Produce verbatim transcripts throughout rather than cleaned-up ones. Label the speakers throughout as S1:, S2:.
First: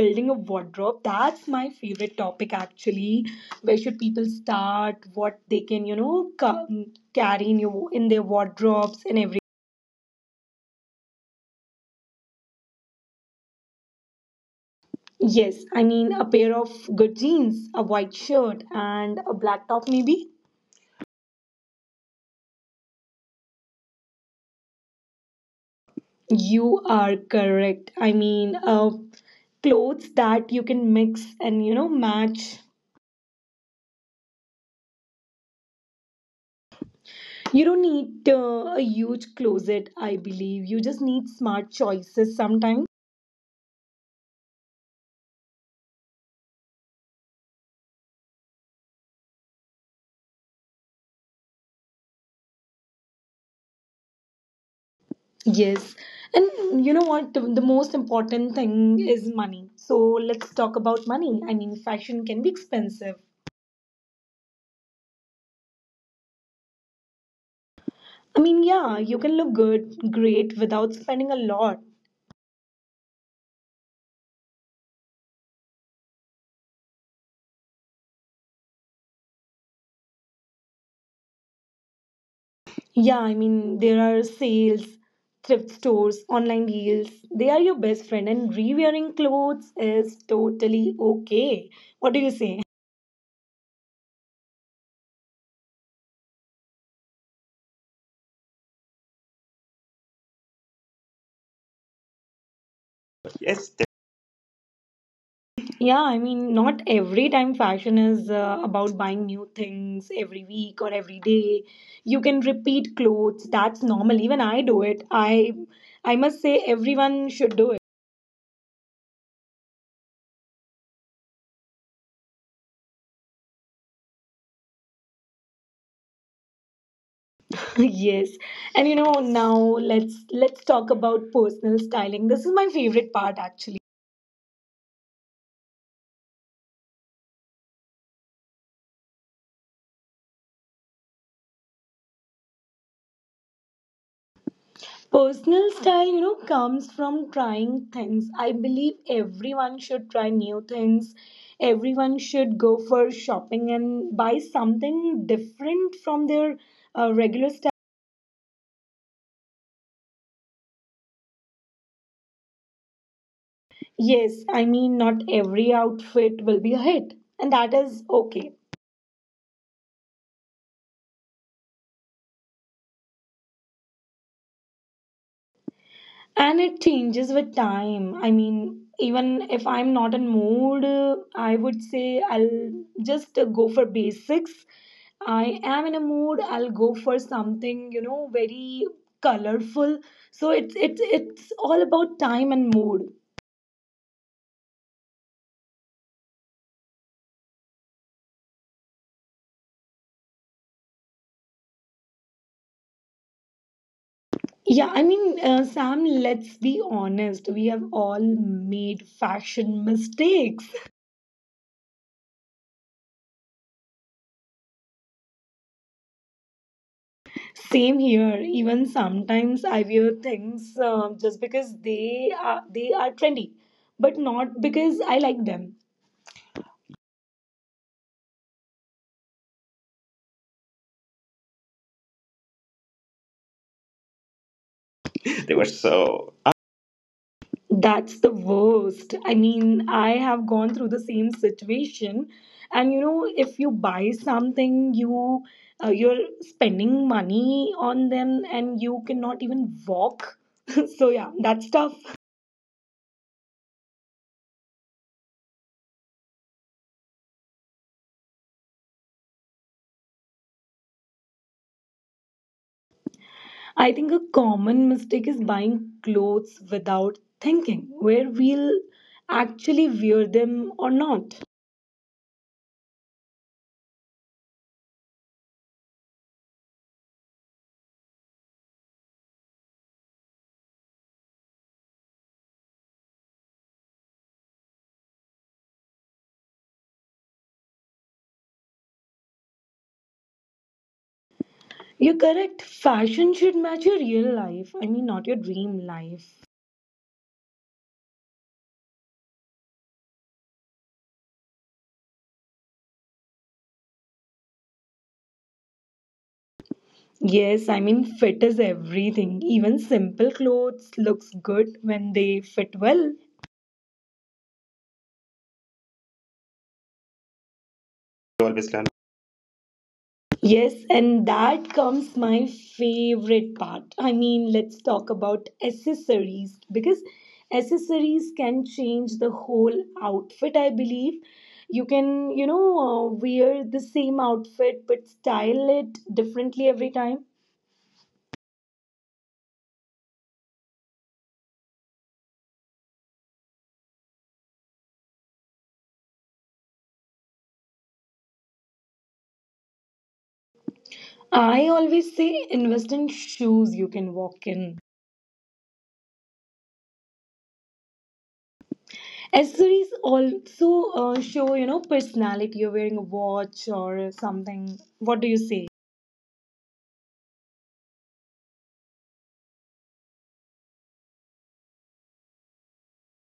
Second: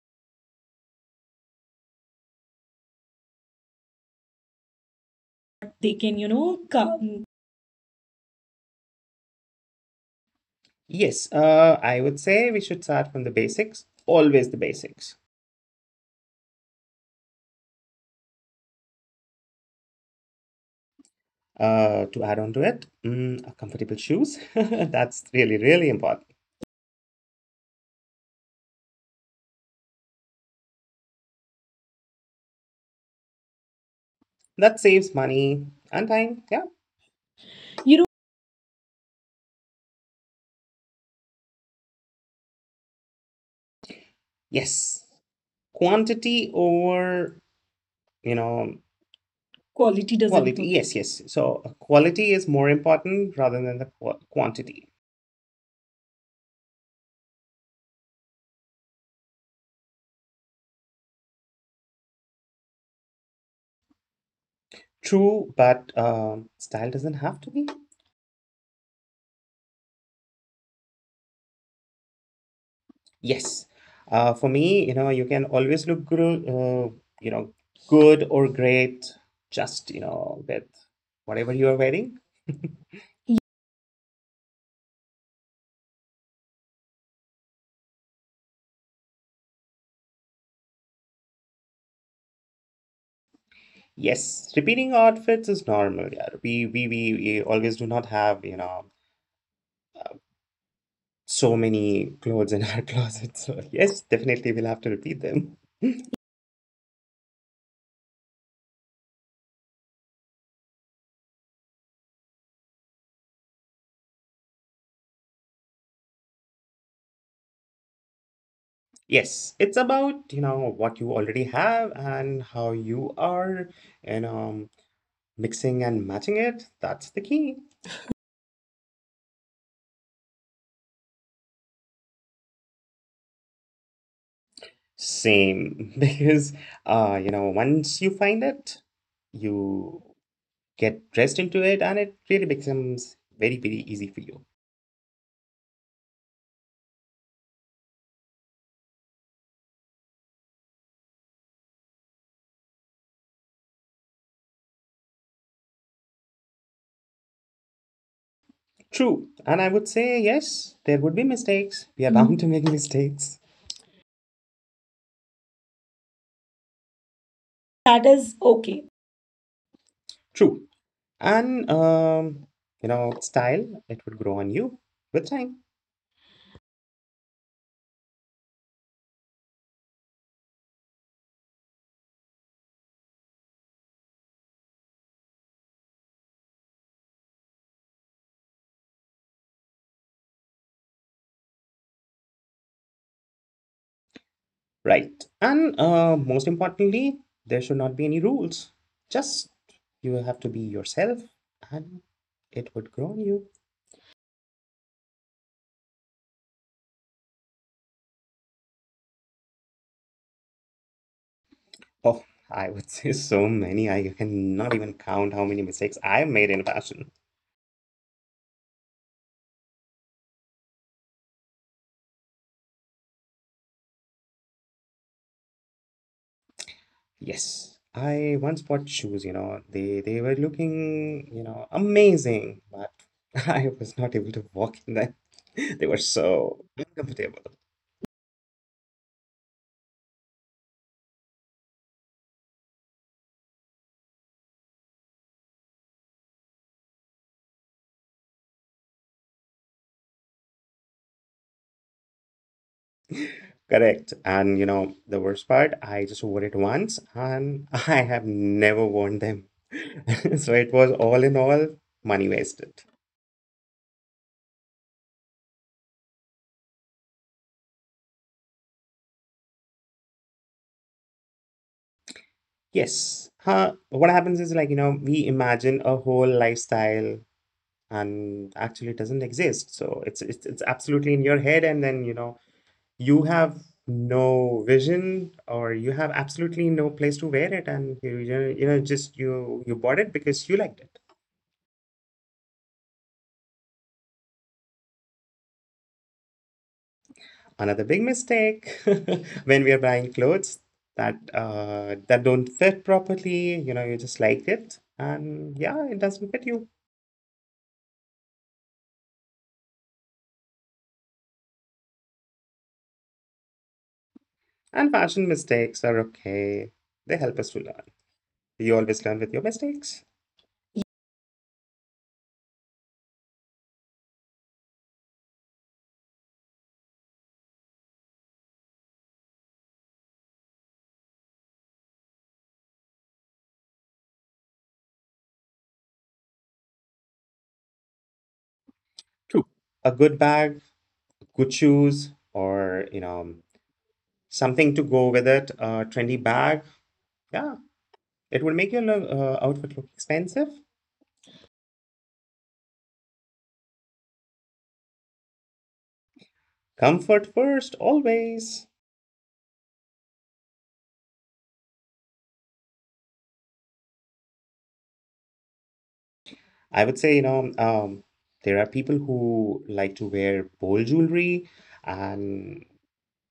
S1: building a wardrobe. That's my favorite topic actually. Where should people start? What they can,
S2: They
S1: you
S2: can, you
S1: know,
S2: know,
S1: ca-
S2: come.
S1: carry in your in their wardrobes and everything.
S2: Yes, uh, I would say we should start from the basics, always the basics.
S1: Yes, I mean a pair of good jeans, a white shirt, and a black top maybe.
S2: Uh, to add on to it, mm, uh, comfortable shoes. That's really, really important.
S1: You are correct. I mean, uh, clothes that you can mix and you know match.
S2: That saves money and time. Yeah.
S1: You don't
S2: You know,
S1: need uh, a huge closet, I believe. You just need smart choices sometimes.
S2: Yes. Quantity over, you know, quality doesn't quality. do- Yes, yes. So uh, quality is more important rather than the qu- quantity.
S1: Yes. And you know what? The, the most important thing is money. So let's talk about money. I mean, fashion can be expensive.
S2: True, but um, style doesn't have to be.
S1: I mean, yeah, you can look good, great without spending a lot.
S2: Yes. Uh, for me, you know, you can always look good, uh, you know, good or great, just, you know, with whatever you are wearing.
S1: Yeah, I mean, there are sales, thrift stores, online deals. They are your best friend, and rewearing clothes is totally okay. What do you say?
S2: Yes, repeating outfits is normal. Yeah. We, we, we, we always do not have, you know, so many clothes in our closet. So,
S1: Yes.
S2: yes, definitely we'll have to repeat them.
S1: Yeah, I mean, not every time fashion is uh, about buying new things every week or every day. You can repeat clothes. That's normal. Even I do it. I I must say everyone should do it.
S2: Yes, it's about, you know, what you already have and how you are, and um, mixing and matching it. That's the key.
S1: Yes. And you know, now let's let's talk about personal styling. This is my favorite part actually.
S2: Same, because, uh, you know, once you find it, you get dressed into it and it really becomes very, very easy for you.
S1: Personal style, you know, comes from trying things. I believe everyone should try new things. Everyone should go for shopping and buy something different from their uh, regular style.
S2: True. And I would say, yes, there would be mistakes. We are, Mhm. bound to make mistakes.
S1: Yes, I mean, not every outfit will be a hit, and that
S2: That
S1: is
S2: is
S1: okay.
S2: okay. True. And um, you know style, it would grow on you with time.
S1: And it changes with time. I mean, even if I'm not in mood, uh, I would say I'll just uh, go for basics. I am in a mood, I'll go for something, you know, very colorful. So it's it's it's all about time and mood.
S2: Right. And uh, most importantly, there should not be any rules. Just, you have to be yourself, and it would grow on you.
S1: Yeah, I mean, uh, Sam, let's be honest, we have all made fashion mistakes.
S2: Oh, I would say so many. I cannot even count how many mistakes I made in fashion.
S1: Same here. Even sometimes I wear things um, just because they are they are trendy, but not because I like them.
S2: Yes, I once bought shoes. you know they they were looking you know amazing, but I was not able to walk in them.
S1: They were
S2: They were
S1: so.
S2: so uncomfortable.
S1: That's the worst. I mean, I have gone through the same situation, and you know, if you buy something, you uh, you're spending money on them, and you cannot even walk. So yeah, that's tough.
S2: Correct. And you know, the worst part, I just wore it once and I have never worn them. So it was all in all money wasted.
S1: I think a common mistake is buying clothes without thinking where we'll actually wear them or not.
S2: Yes. Huh. What happens is like, you know, we imagine a whole lifestyle and actually it doesn't exist. So it's it's it's absolutely in your head, and then, you know, you have no vision, or you have absolutely no place to wear it, and you you know, you know just you you bought it because you liked it.
S1: You're correct. Fashion should match your real life. I mean, not your dream life.
S2: Another big mistake when we are buying clothes that uh, that don't fit properly. You know, you just like it, and yeah, it doesn't fit you.
S1: Yes, I mean, fit is everything. Even simple clothes looks good when they fit well.
S2: And fashion mistakes are okay; they help us to learn. Do You always learn with your mistakes.
S1: Yes, and that comes my favorite part. I mean, let's talk about accessories because accessories can change the whole outfit, I believe. You can, you know, uh, wear the same outfit but style it differently every time.
S2: True. A good bag, good shoes, or you know something to go with it. A trendy bag, yeah, it will make your lo- uh, outfit look expensive.
S1: I always say invest in shoes you can walk in.
S2: Comfort first, always.
S1: Accessories also uh, show, you know, personality. You're wearing a watch or something. What do you say?
S2: I would say, you know, um, there are people who like to wear bold jewelry, and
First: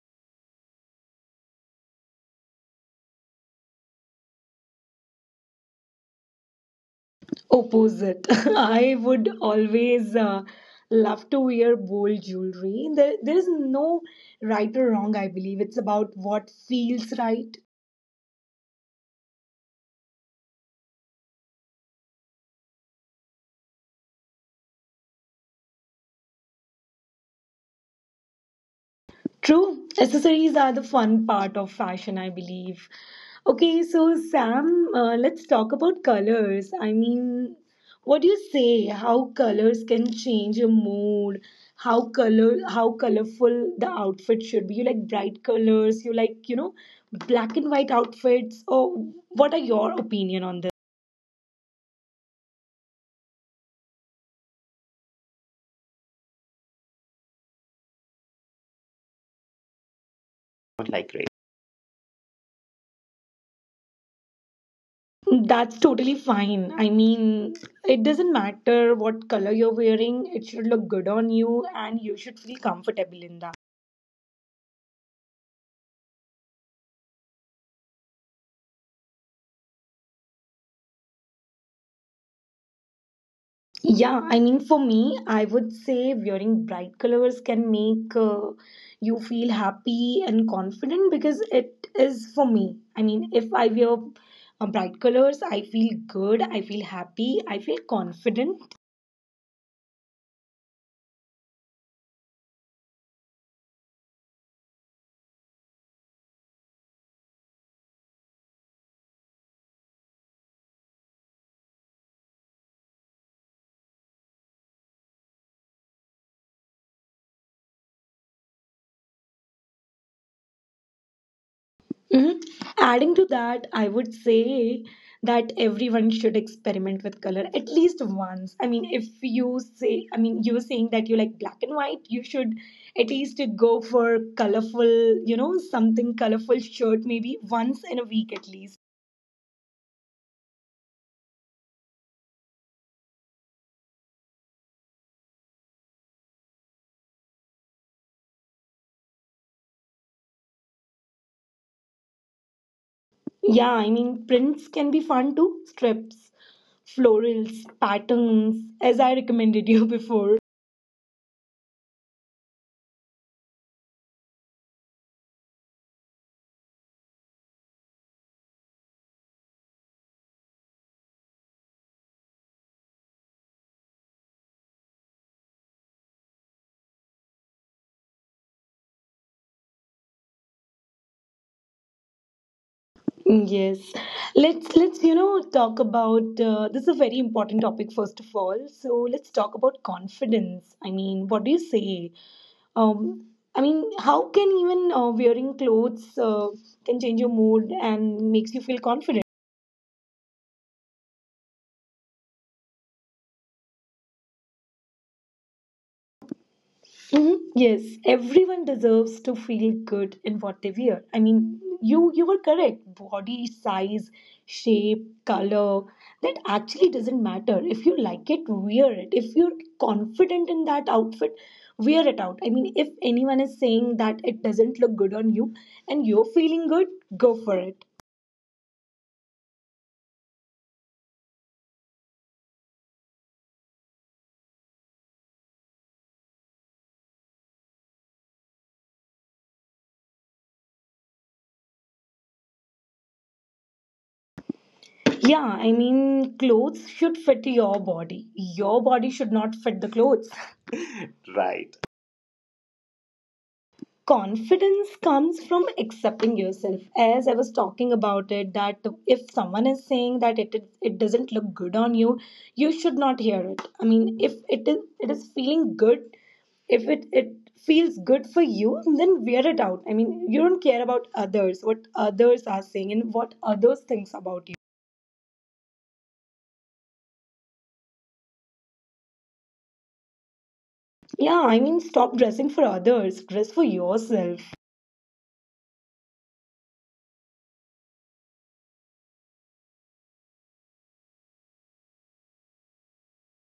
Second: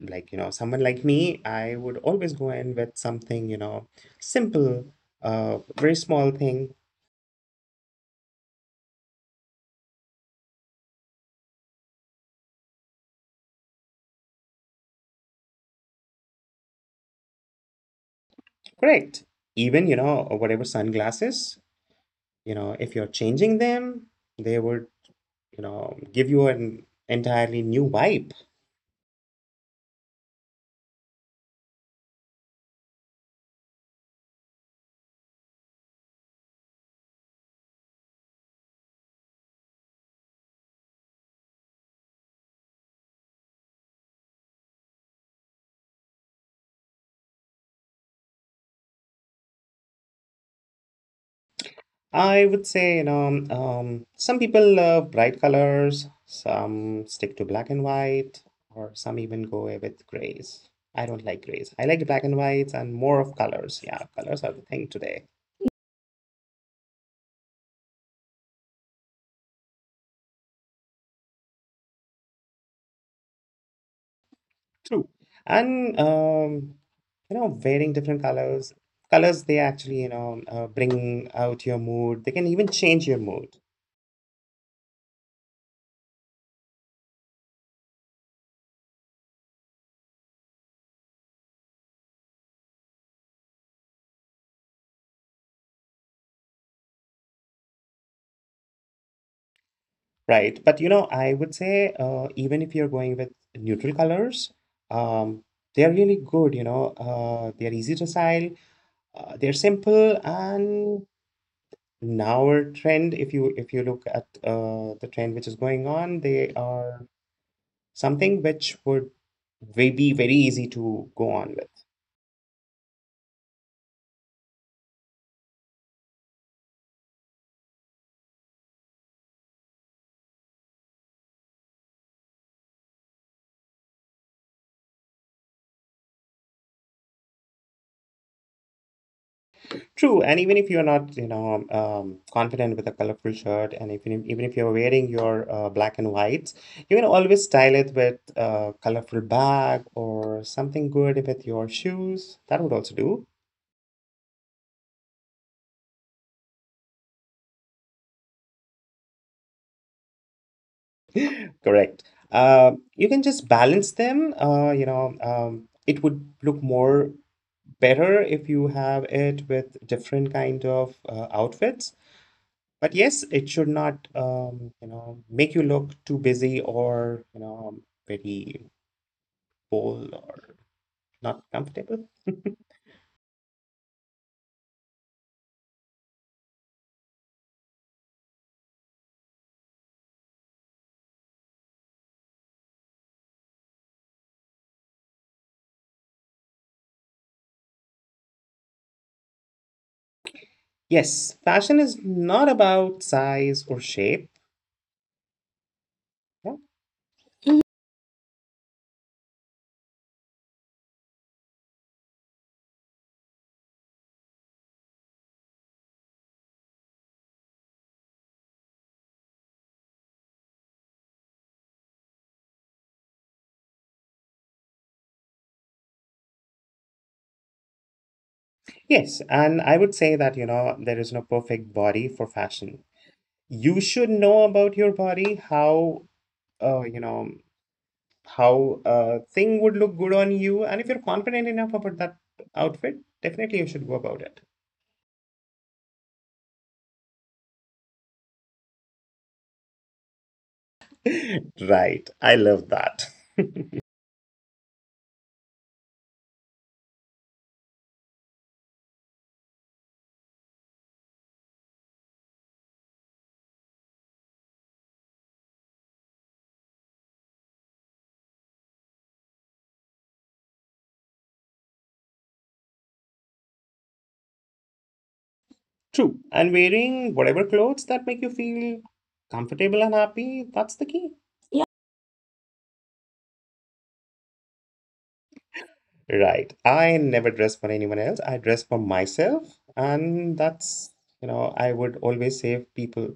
S2: like, you know, someone like me, I would always go in with something, you know, simple, uh, very small thing.
S1: Opposite. I would always uh, love to wear bold jewelry. There, there is no right or wrong, I believe. It's about what feels right.
S2: Correct. Even, you know, whatever sunglasses, you know, if you're changing them, they would, you know, give you an entirely new vibe.
S1: True, accessories are the fun part of fashion, I believe. Okay, so Sam, uh, let's talk about colors. I mean, what do you say? How colors can change your mood? How color, how colorful the outfit should be? You like bright colors? You like, you know, black and white outfits? Or what are your opinion on this?
S2: I would say, you know, um, um, some people love bright colors, some stick to black and white, or some even go away with grays. I
S1: Like,
S2: don't like grays. I like black and whites and more of colors. Yeah, colors are the thing today.
S1: that's totally fine. I mean, it doesn't matter what color you're wearing, it should look good on you and you should feel comfortable in that.
S2: True. And um, you know, wearing different colors, colors they actually, you know, uh, bring out your mood. They can even change your mood.
S1: Yeah, I mean, for me, I would say wearing bright colors can make uh, you feel happy and confident because it is for me. I mean, if I wear uh, bright colors, I feel good, I feel happy, I feel confident.
S2: Right. But you know, I would say uh, even if you're going with neutral colors, um, they're really good, you know. Uh, they're easy to style, uh, they're simple, and now our trend, if you if you look at uh, the trend which is going on, they are something which would ve- be very easy to go on with.
S1: Mhm. Adding to that, I would say that everyone should experiment with color at least once. I mean, if you say, I mean, you were saying that you like black and white, you should at least go for colorful, you know, something colorful shirt maybe once in a week at least.
S2: True, and even if you're not, you know, um, um, confident with a colorful shirt, and if you, even if you're wearing your uh, black and whites, you can always style it with a colorful bag or something good with your shoes. That would also do.
S1: Yeah, I mean, prints can be fun too, strips, florals, patterns, as I recommended you before.
S2: Correct. Uh, you can just balance them. Uh, you know, um, it would look more better if you have it with different kind of uh, outfits. But yes, it should not, um, you know, make you look too busy, or, you know, um, very bold or not comfortable.
S1: Yes, let's let's you know talk about uh, this is a very important topic first of all. So let's talk about confidence. I mean, what do you say? Um, I mean, how can even uh, wearing clothes uh, can change your mood and makes you feel confident?
S2: Yes, fashion is not about size or shape. Yeah.
S1: Mhm. Yes,
S2: Mhm.
S1: everyone deserves to feel good in what they wear. I mean, you you were correct. Body size, shape, color, that actually doesn't matter. If you like it, wear it. If you're confident in that outfit, wear it out. I mean, if anyone is saying that it doesn't look good on you and you're feeling good, go for it.
S2: Yes, and I would say that, you know, there is no perfect body for fashion. You should know about your body, how uh, you know, how a thing would look good on you. And if you're confident enough about that outfit, definitely you should go about it.
S1: Yeah, I mean, clothes should fit your body. Your body should not fit the clothes. Right.
S2: Right. I love that.
S1: Confidence comes from accepting yourself, as I was talking about it, that if someone is saying that it it, it doesn't look good on you, you should not hear it. I mean, if it is, it is feeling good, if it it feels good for you, then wear it out. I mean, you don't care about others, what others are saying and what others thinks about you.
S2: True. And wearing whatever clothes that make you feel comfortable and happy, that's the
S1: Yeah,
S2: key.
S1: I mean,
S2: Yeah.
S1: stop dressing for others, dress for yourself.
S2: Right. I never dress for anyone else. I dress for myself. And that's, you know, I would always say people,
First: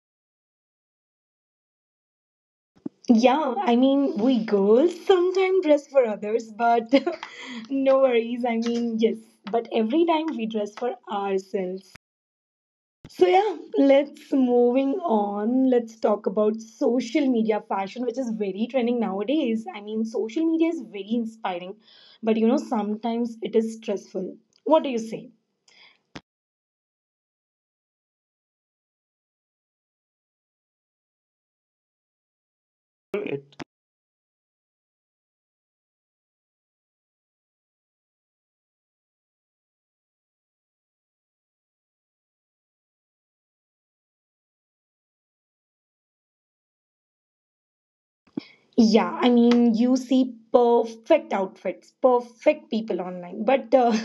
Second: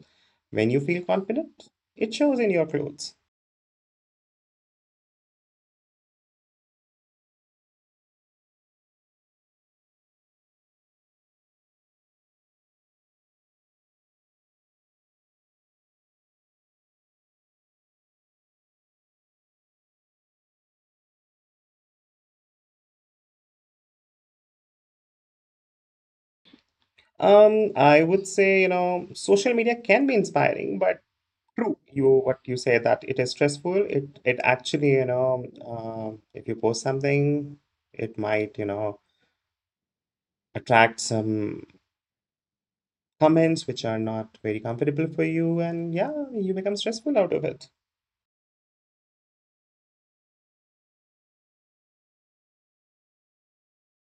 S2: when you feel confident, it shows in your clothes.
S1: Yeah, I mean, we girls sometimes dress for others, but no worries. I mean, yes, but every time we dress for ourselves. So yeah, let's moving on. Let's talk about social media fashion, which is very trending nowadays. I mean, social media is very inspiring, but you know, sometimes it is stressful. What do you say?
S2: Um, I would say, you know, social media can be inspiring, but true, you what you say that it is
S1: It.
S2: stressful. It it actually, you know, um, if you post something, it might, you know, attract some comments which are not very comfortable for you, and yeah, you become stressful out of it.
S1: Yeah, I mean, you see perfect outfits, perfect people online, but uh,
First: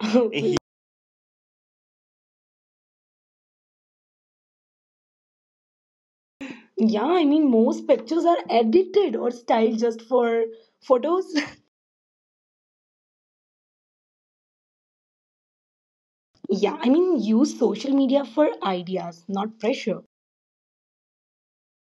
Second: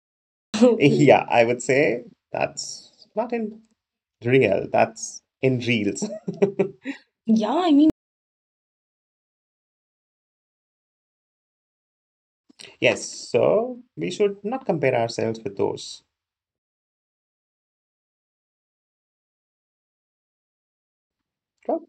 S2: Yeah, I would say that's not in real, that's in reels.
S1: yeah, I
S2: Yeah,
S1: mean,
S2: I mean,
S1: most pictures are edited or styled just for photos.
S2: yes, so we should not compare ourselves with those.
S1: Yeah, I mean, use social media for ideas, not pressure.
S2: Well,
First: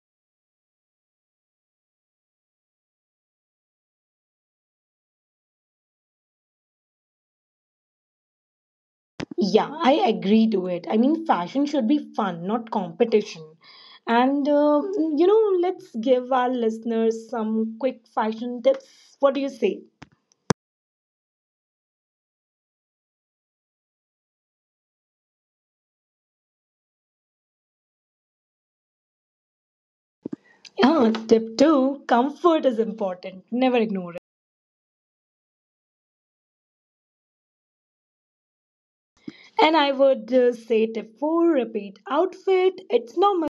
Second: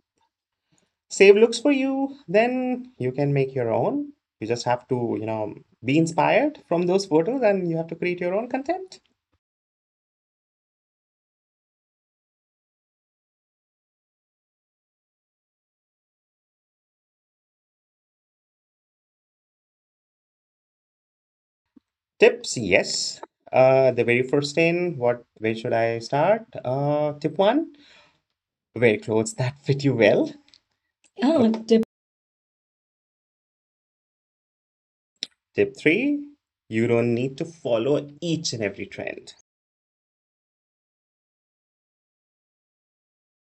S2: save looks for you, then you can make your own. You just have to, you know, be inspired from those photos, and you have to create your own content.
S1: Yeah, I agree to it. I mean, fashion should be fun, not competition. And, uh, you know, let's give our listeners some quick fashion tips. What do you say?
S2: Tips, yes. Uh, the very first thing, what where should I start? Uh, tip one, wear clothes that fit you well.
S1: Yeah, tip
S2: Oh, tip.
S1: two comfort is important. Never ignore it.
S2: Tip three, you don't need to follow each and every trend.
S1: And I would uh, say tip four repeat outfit. It's normal.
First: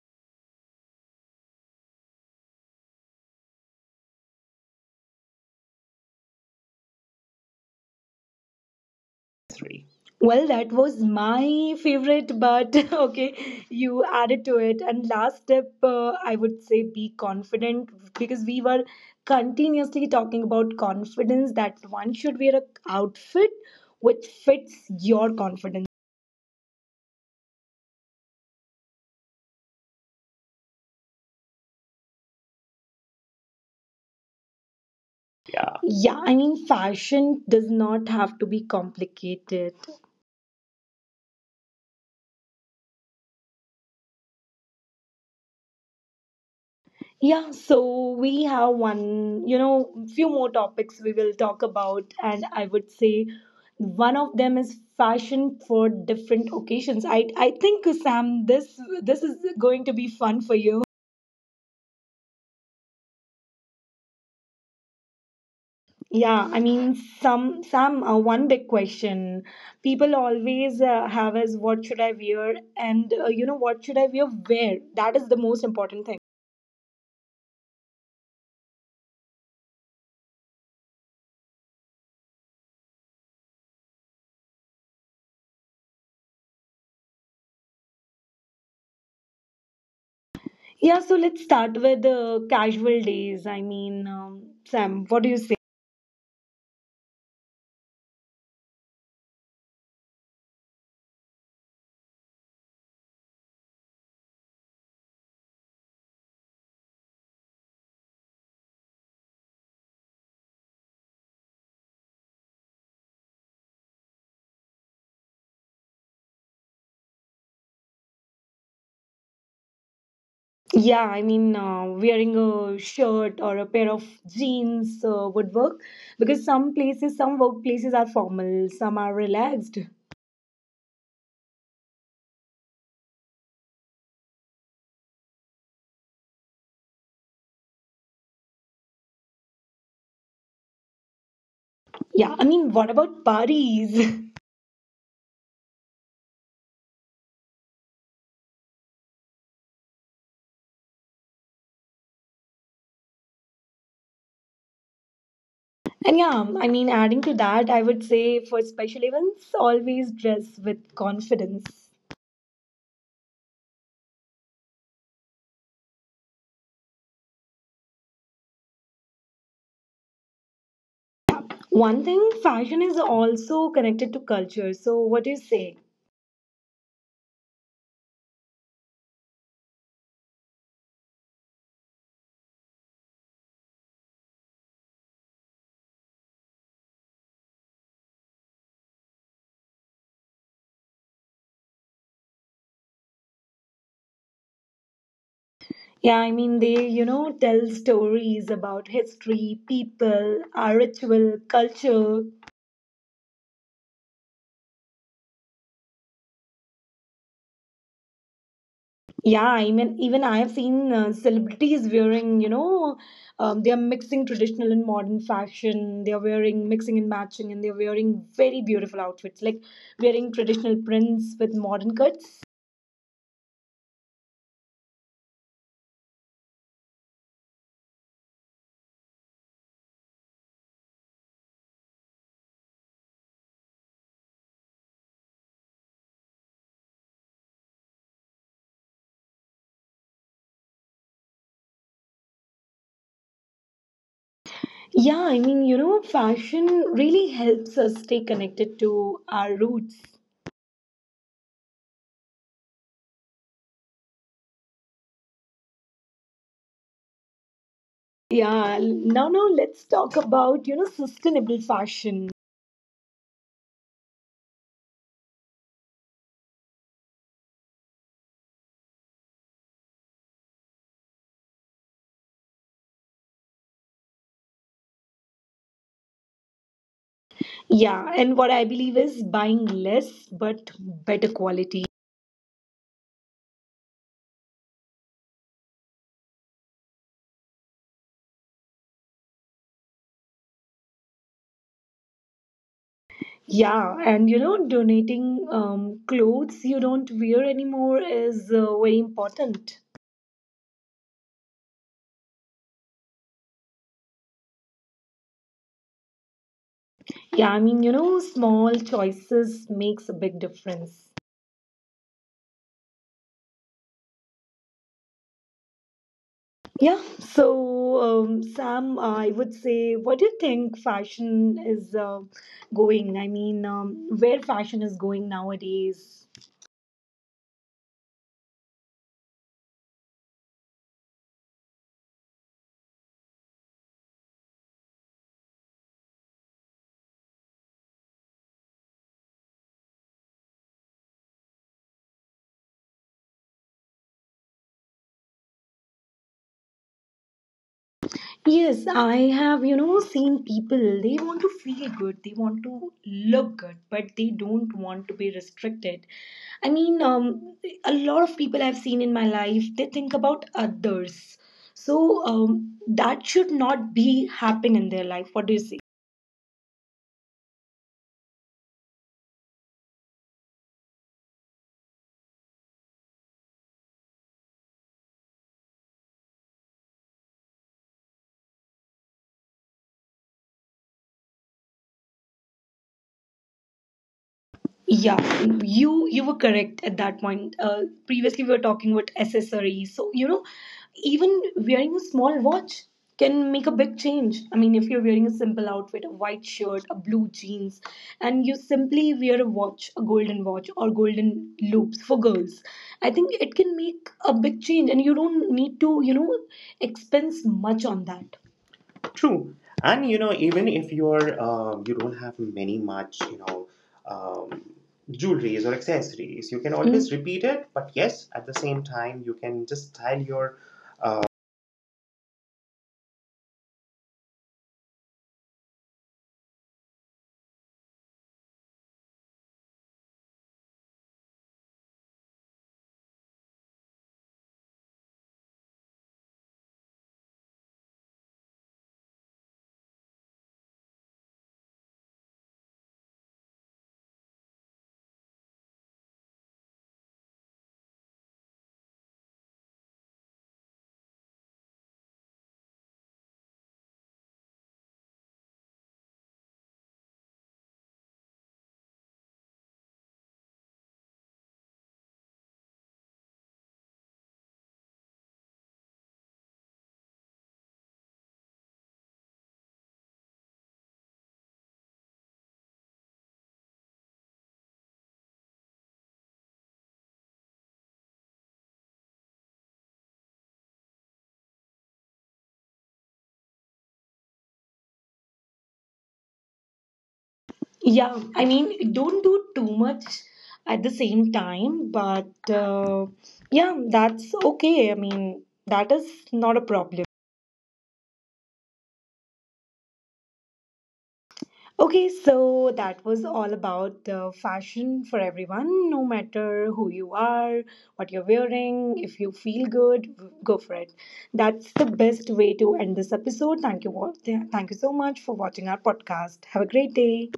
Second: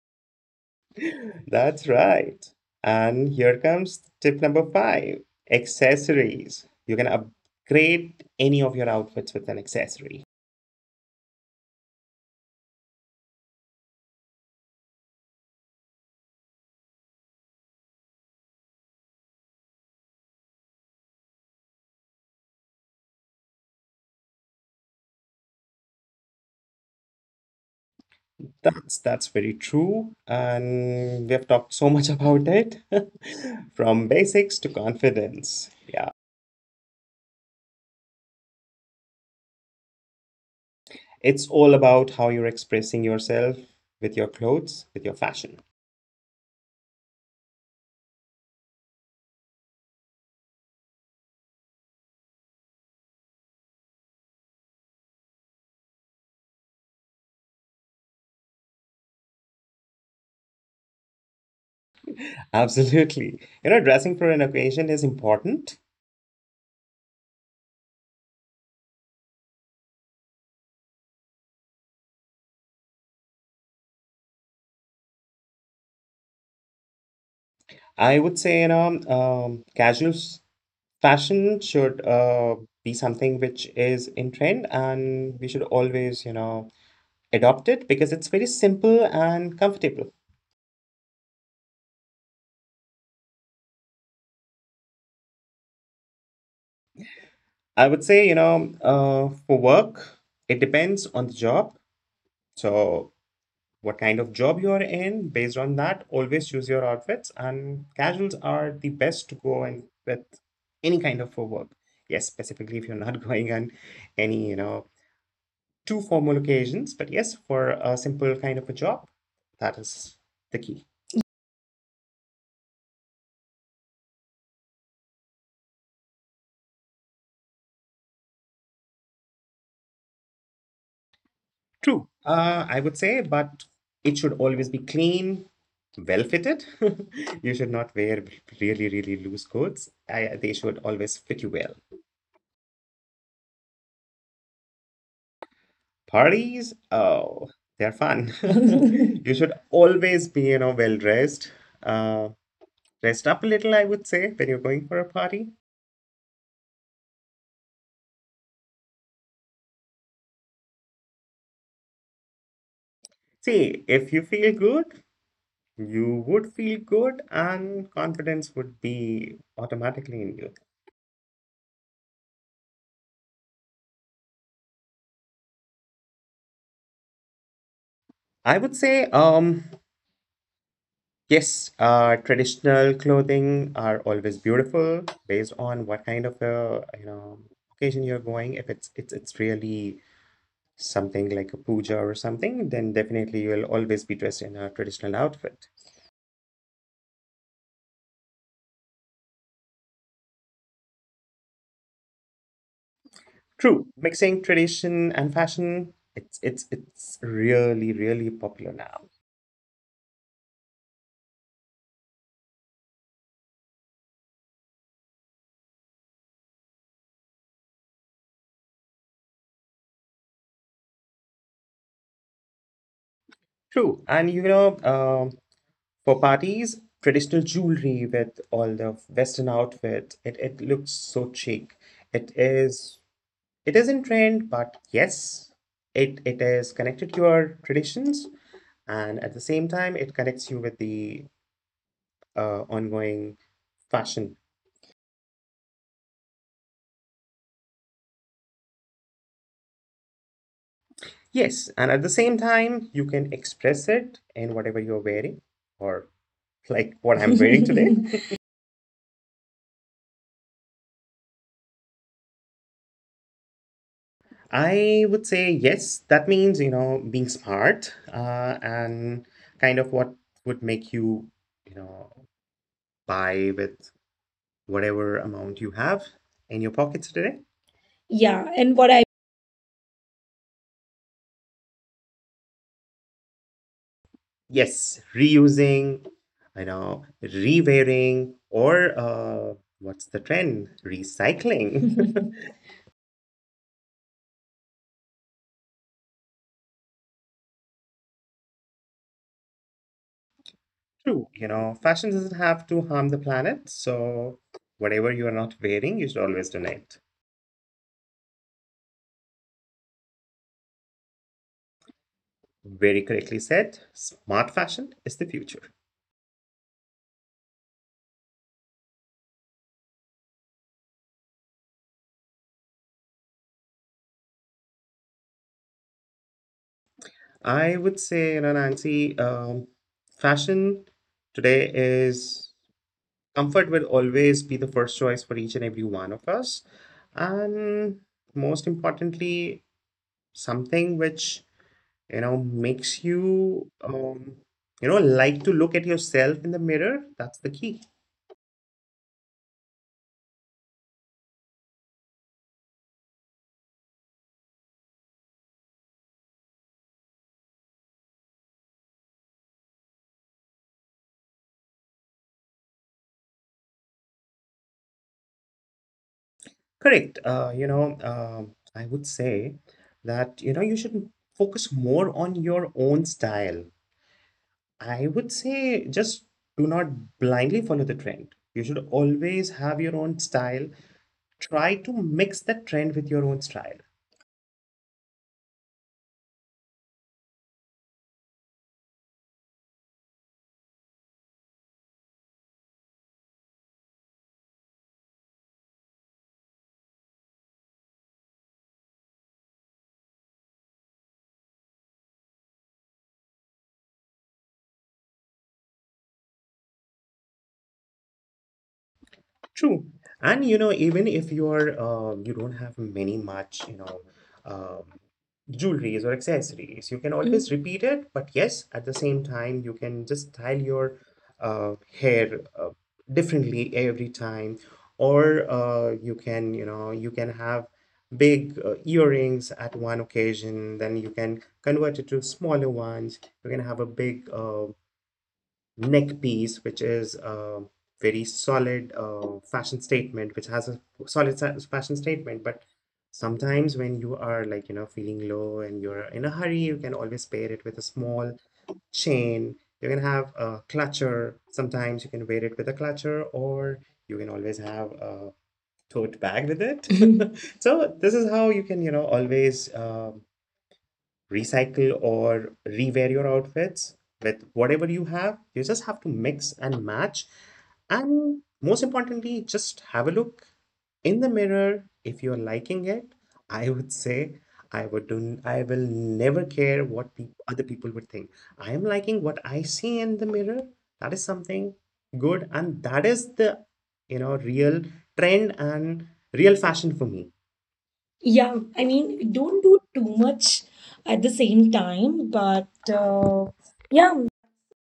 S2: That's right. And here comes tip number five, accessories. You can upgrade any of your outfits with an
S1: Three.
S2: accessory.
S1: Well, that was my favorite, but okay, you added to it. And last step, uh, I would say be confident because we were continuously talking about confidence that one should wear a outfit which fits your confidence.
S2: That's that's very true, and we have talked so much about it, from basics to confidence.
S1: Yeah.
S2: Yeah,
S1: Yeah, I mean, fashion does not have to be complicated.
S2: it's all about how you're expressing yourself with your clothes, with your fashion.
S1: Yeah, so we have one, you know, few more topics we will talk about, and I would say one of them is fashion for different occasions. I I think Sam, this this is going to be fun for you.
S2: Absolutely, you know, dressing for an occasion is important.
S1: Yeah, I mean, some some uh, one big question people always uh, have is what should I wear, and uh, you know what should I wear where? That is the most important thing.
S2: I would say, you know, um, casual s- fashion should uh, be something which is in trend, and we should always, you know, adopt it because it's very simple and comfortable.
S1: Yeah, so let's start with uh, casual days. I mean, um, Sam, what do you say?
S2: I would say, you know, uh, for work, it depends on the job. So, what kind of job you are in, based on that, always choose your outfits. And casuals are the best to go in with any kind of for work. Yes, specifically if you're not going on any, you know, too formal occasions. But yes, for a simple kind of a job, that is the key.
S1: Yeah, I mean, uh, wearing a shirt or a pair of jeans uh, would work because some places, some workplaces are formal, some are relaxed.
S2: True, uh, I would say, but it should always be clean, well fitted. You should not wear really, really loose coats. I, they should always fit you well.
S1: Yeah, I mean, what about parties?
S2: Parties, oh, they're fun. You should always be, you know, well dressed. Uh, Dressed up a little, I would say, when you're going for a party.
S1: And yeah, I mean, adding to that, I would say for special events, always dress with confidence.
S2: See, if you feel good, you would feel good, and confidence would be automatically in you.
S1: One thing, fashion is also connected to culture. So, what do you say?
S2: I would say, um, yes, uh, traditional clothing are always beautiful based on what kind of a, you know, occasion you're going. If it's it's it's really something like a puja or something, then definitely you will always be dressed in a traditional outfit.
S1: Yeah, I mean, they, you know, tell stories about history, people, our ritual, culture.
S2: True, mixing tradition and fashion, it's it's it's really, really popular now.
S1: Yeah, I mean, even I have seen uh, celebrities wearing, you know, um, they are mixing traditional and modern fashion. They are wearing mixing and matching, and they are wearing very beautiful outfits, like wearing traditional prints with modern cuts.
S2: True, and you know, um for parties, traditional jewelry with all the Western outfit, it it looks so chic. It is, it is in trend, but yes, it it is connected to your traditions, and at the same time it connects you with the uh, ongoing fashion.
S1: Yeah, I mean, you know, fashion really helps us stay connected to our roots.
S2: Yes, and at the same time you can express it in whatever you're wearing, or like what I'm wearing today.
S1: Yeah, l- now now let's talk about, you know, sustainable fashion.
S2: I would say yes, that means, you know, being smart, uh, and kind of what would make you, you know, buy with whatever amount you have in your pockets today.
S1: Yeah,
S2: Yeah,
S1: and what I
S2: and what I
S1: believe is buying less but better quality.
S2: Yes, reusing, you know, rewearing, or uh, what's the trend? Recycling.
S1: Yeah, and you know, donating um, clothes you don't wear anymore is uh, very important.
S2: True. You know, fashion doesn't have to harm the planet, so whatever you are not wearing, you should always donate.
S1: Yeah, I mean, you know, small choices makes a big difference.
S2: Very correctly said. Smart fashion is the future.
S1: Yeah, so um, Sam, I would say, what do you think fashion is uh, going? I mean, um, where fashion is going nowadays?
S2: I would say, you know, Nancy, um, fashion today is, comfort will always be the first choice for each and every one of us. And most importantly, something which, you know, makes you, um, you know, like to look at yourself in the mirror. That's the key.
S1: Yes, I have, you know, seen people, they want to feel good, they want to look good, but they don't want to be restricted. I mean, um, a lot of people I've seen in my life, they think about others. So um, that should not be happen in their life. What do you say?
S2: Correct. Uh, you know, um I would say that, you know, you should focus more on your own style. I would say, just do not blindly follow the trend. You should always have your own style. Try to mix that trend with your own style.
S1: Yeah, you you were correct at that point. Uh, previously we were talking about accessories. So you know, even wearing a small watch can make a big change. I mean, if you're wearing a simple outfit, a white shirt, a blue jeans, and you simply wear a watch, a golden watch or golden loops for girls, I think it can make a big change, and you don't need to, you know, expense much on that.
S2: True,
S1: True,
S2: and
S1: and you
S2: you know,
S1: know, even
S2: even
S1: if
S2: if
S1: you're
S2: you're uh,
S1: um,
S2: you
S1: you
S2: don't
S1: don't have
S2: have many
S1: many much,
S2: much, you
S1: you
S2: know,
S1: know,
S2: um,
S1: um,
S2: jewelries
S1: jewelries or
S2: or accessories.
S1: accessories, you
S2: You can,
S1: can.
S2: mm,
S1: Hmm. Always
S2: always
S1: repeat
S2: repeat
S1: it.
S2: it, but
S1: But
S2: yes,
S1: yes, at
S2: at
S1: the
S2: the
S1: same
S2: same time,
S1: time,
S2: you
S1: you can
S2: can just
S1: just style
S2: style
S1: your.
S2: your uh, hair uh, differently every time, or uh, you can, you know, you can have big uh, earrings at one occasion, then you can convert it to smaller ones. You can have a big uh, neck piece, which is a very solid uh, fashion statement, which has a solid fashion statement. But sometimes when you are, like, you know, feeling low and you're in a hurry, you can always pair it with a small chain. You can have a clutcher. Sometimes you can wear it with a clutcher, or you can always have a tote bag with it. So this is how you can, you know, always uh, recycle or rewear your outfits with whatever you have. You just have to mix and match. And most importantly, just have a look in the mirror if you're liking it. I would say, I would do, I will never care what peop other people would think. I am liking what I see in the mirror. That is something good, and that is the, you know, real trend and real fashion for me.
S1: Yeah,
S2: Yeah,
S1: I
S2: I mean,
S1: mean, don't
S2: don't do
S1: do too
S2: too
S1: much
S2: much
S1: at
S2: at
S1: the
S2: the
S1: same
S2: same time,
S1: time,
S2: but
S1: but
S2: uh,
S1: uh, yeah,
S2: yeah,
S1: that's okay. I mean, that is not a problem. Okay, so that was all about uh, fashion for everyone, no matter who you are, what you're wearing, if you feel good, go for it. That's the best way to end this episode. Thank you all. Thank you so much for watching our podcast. Have a great day.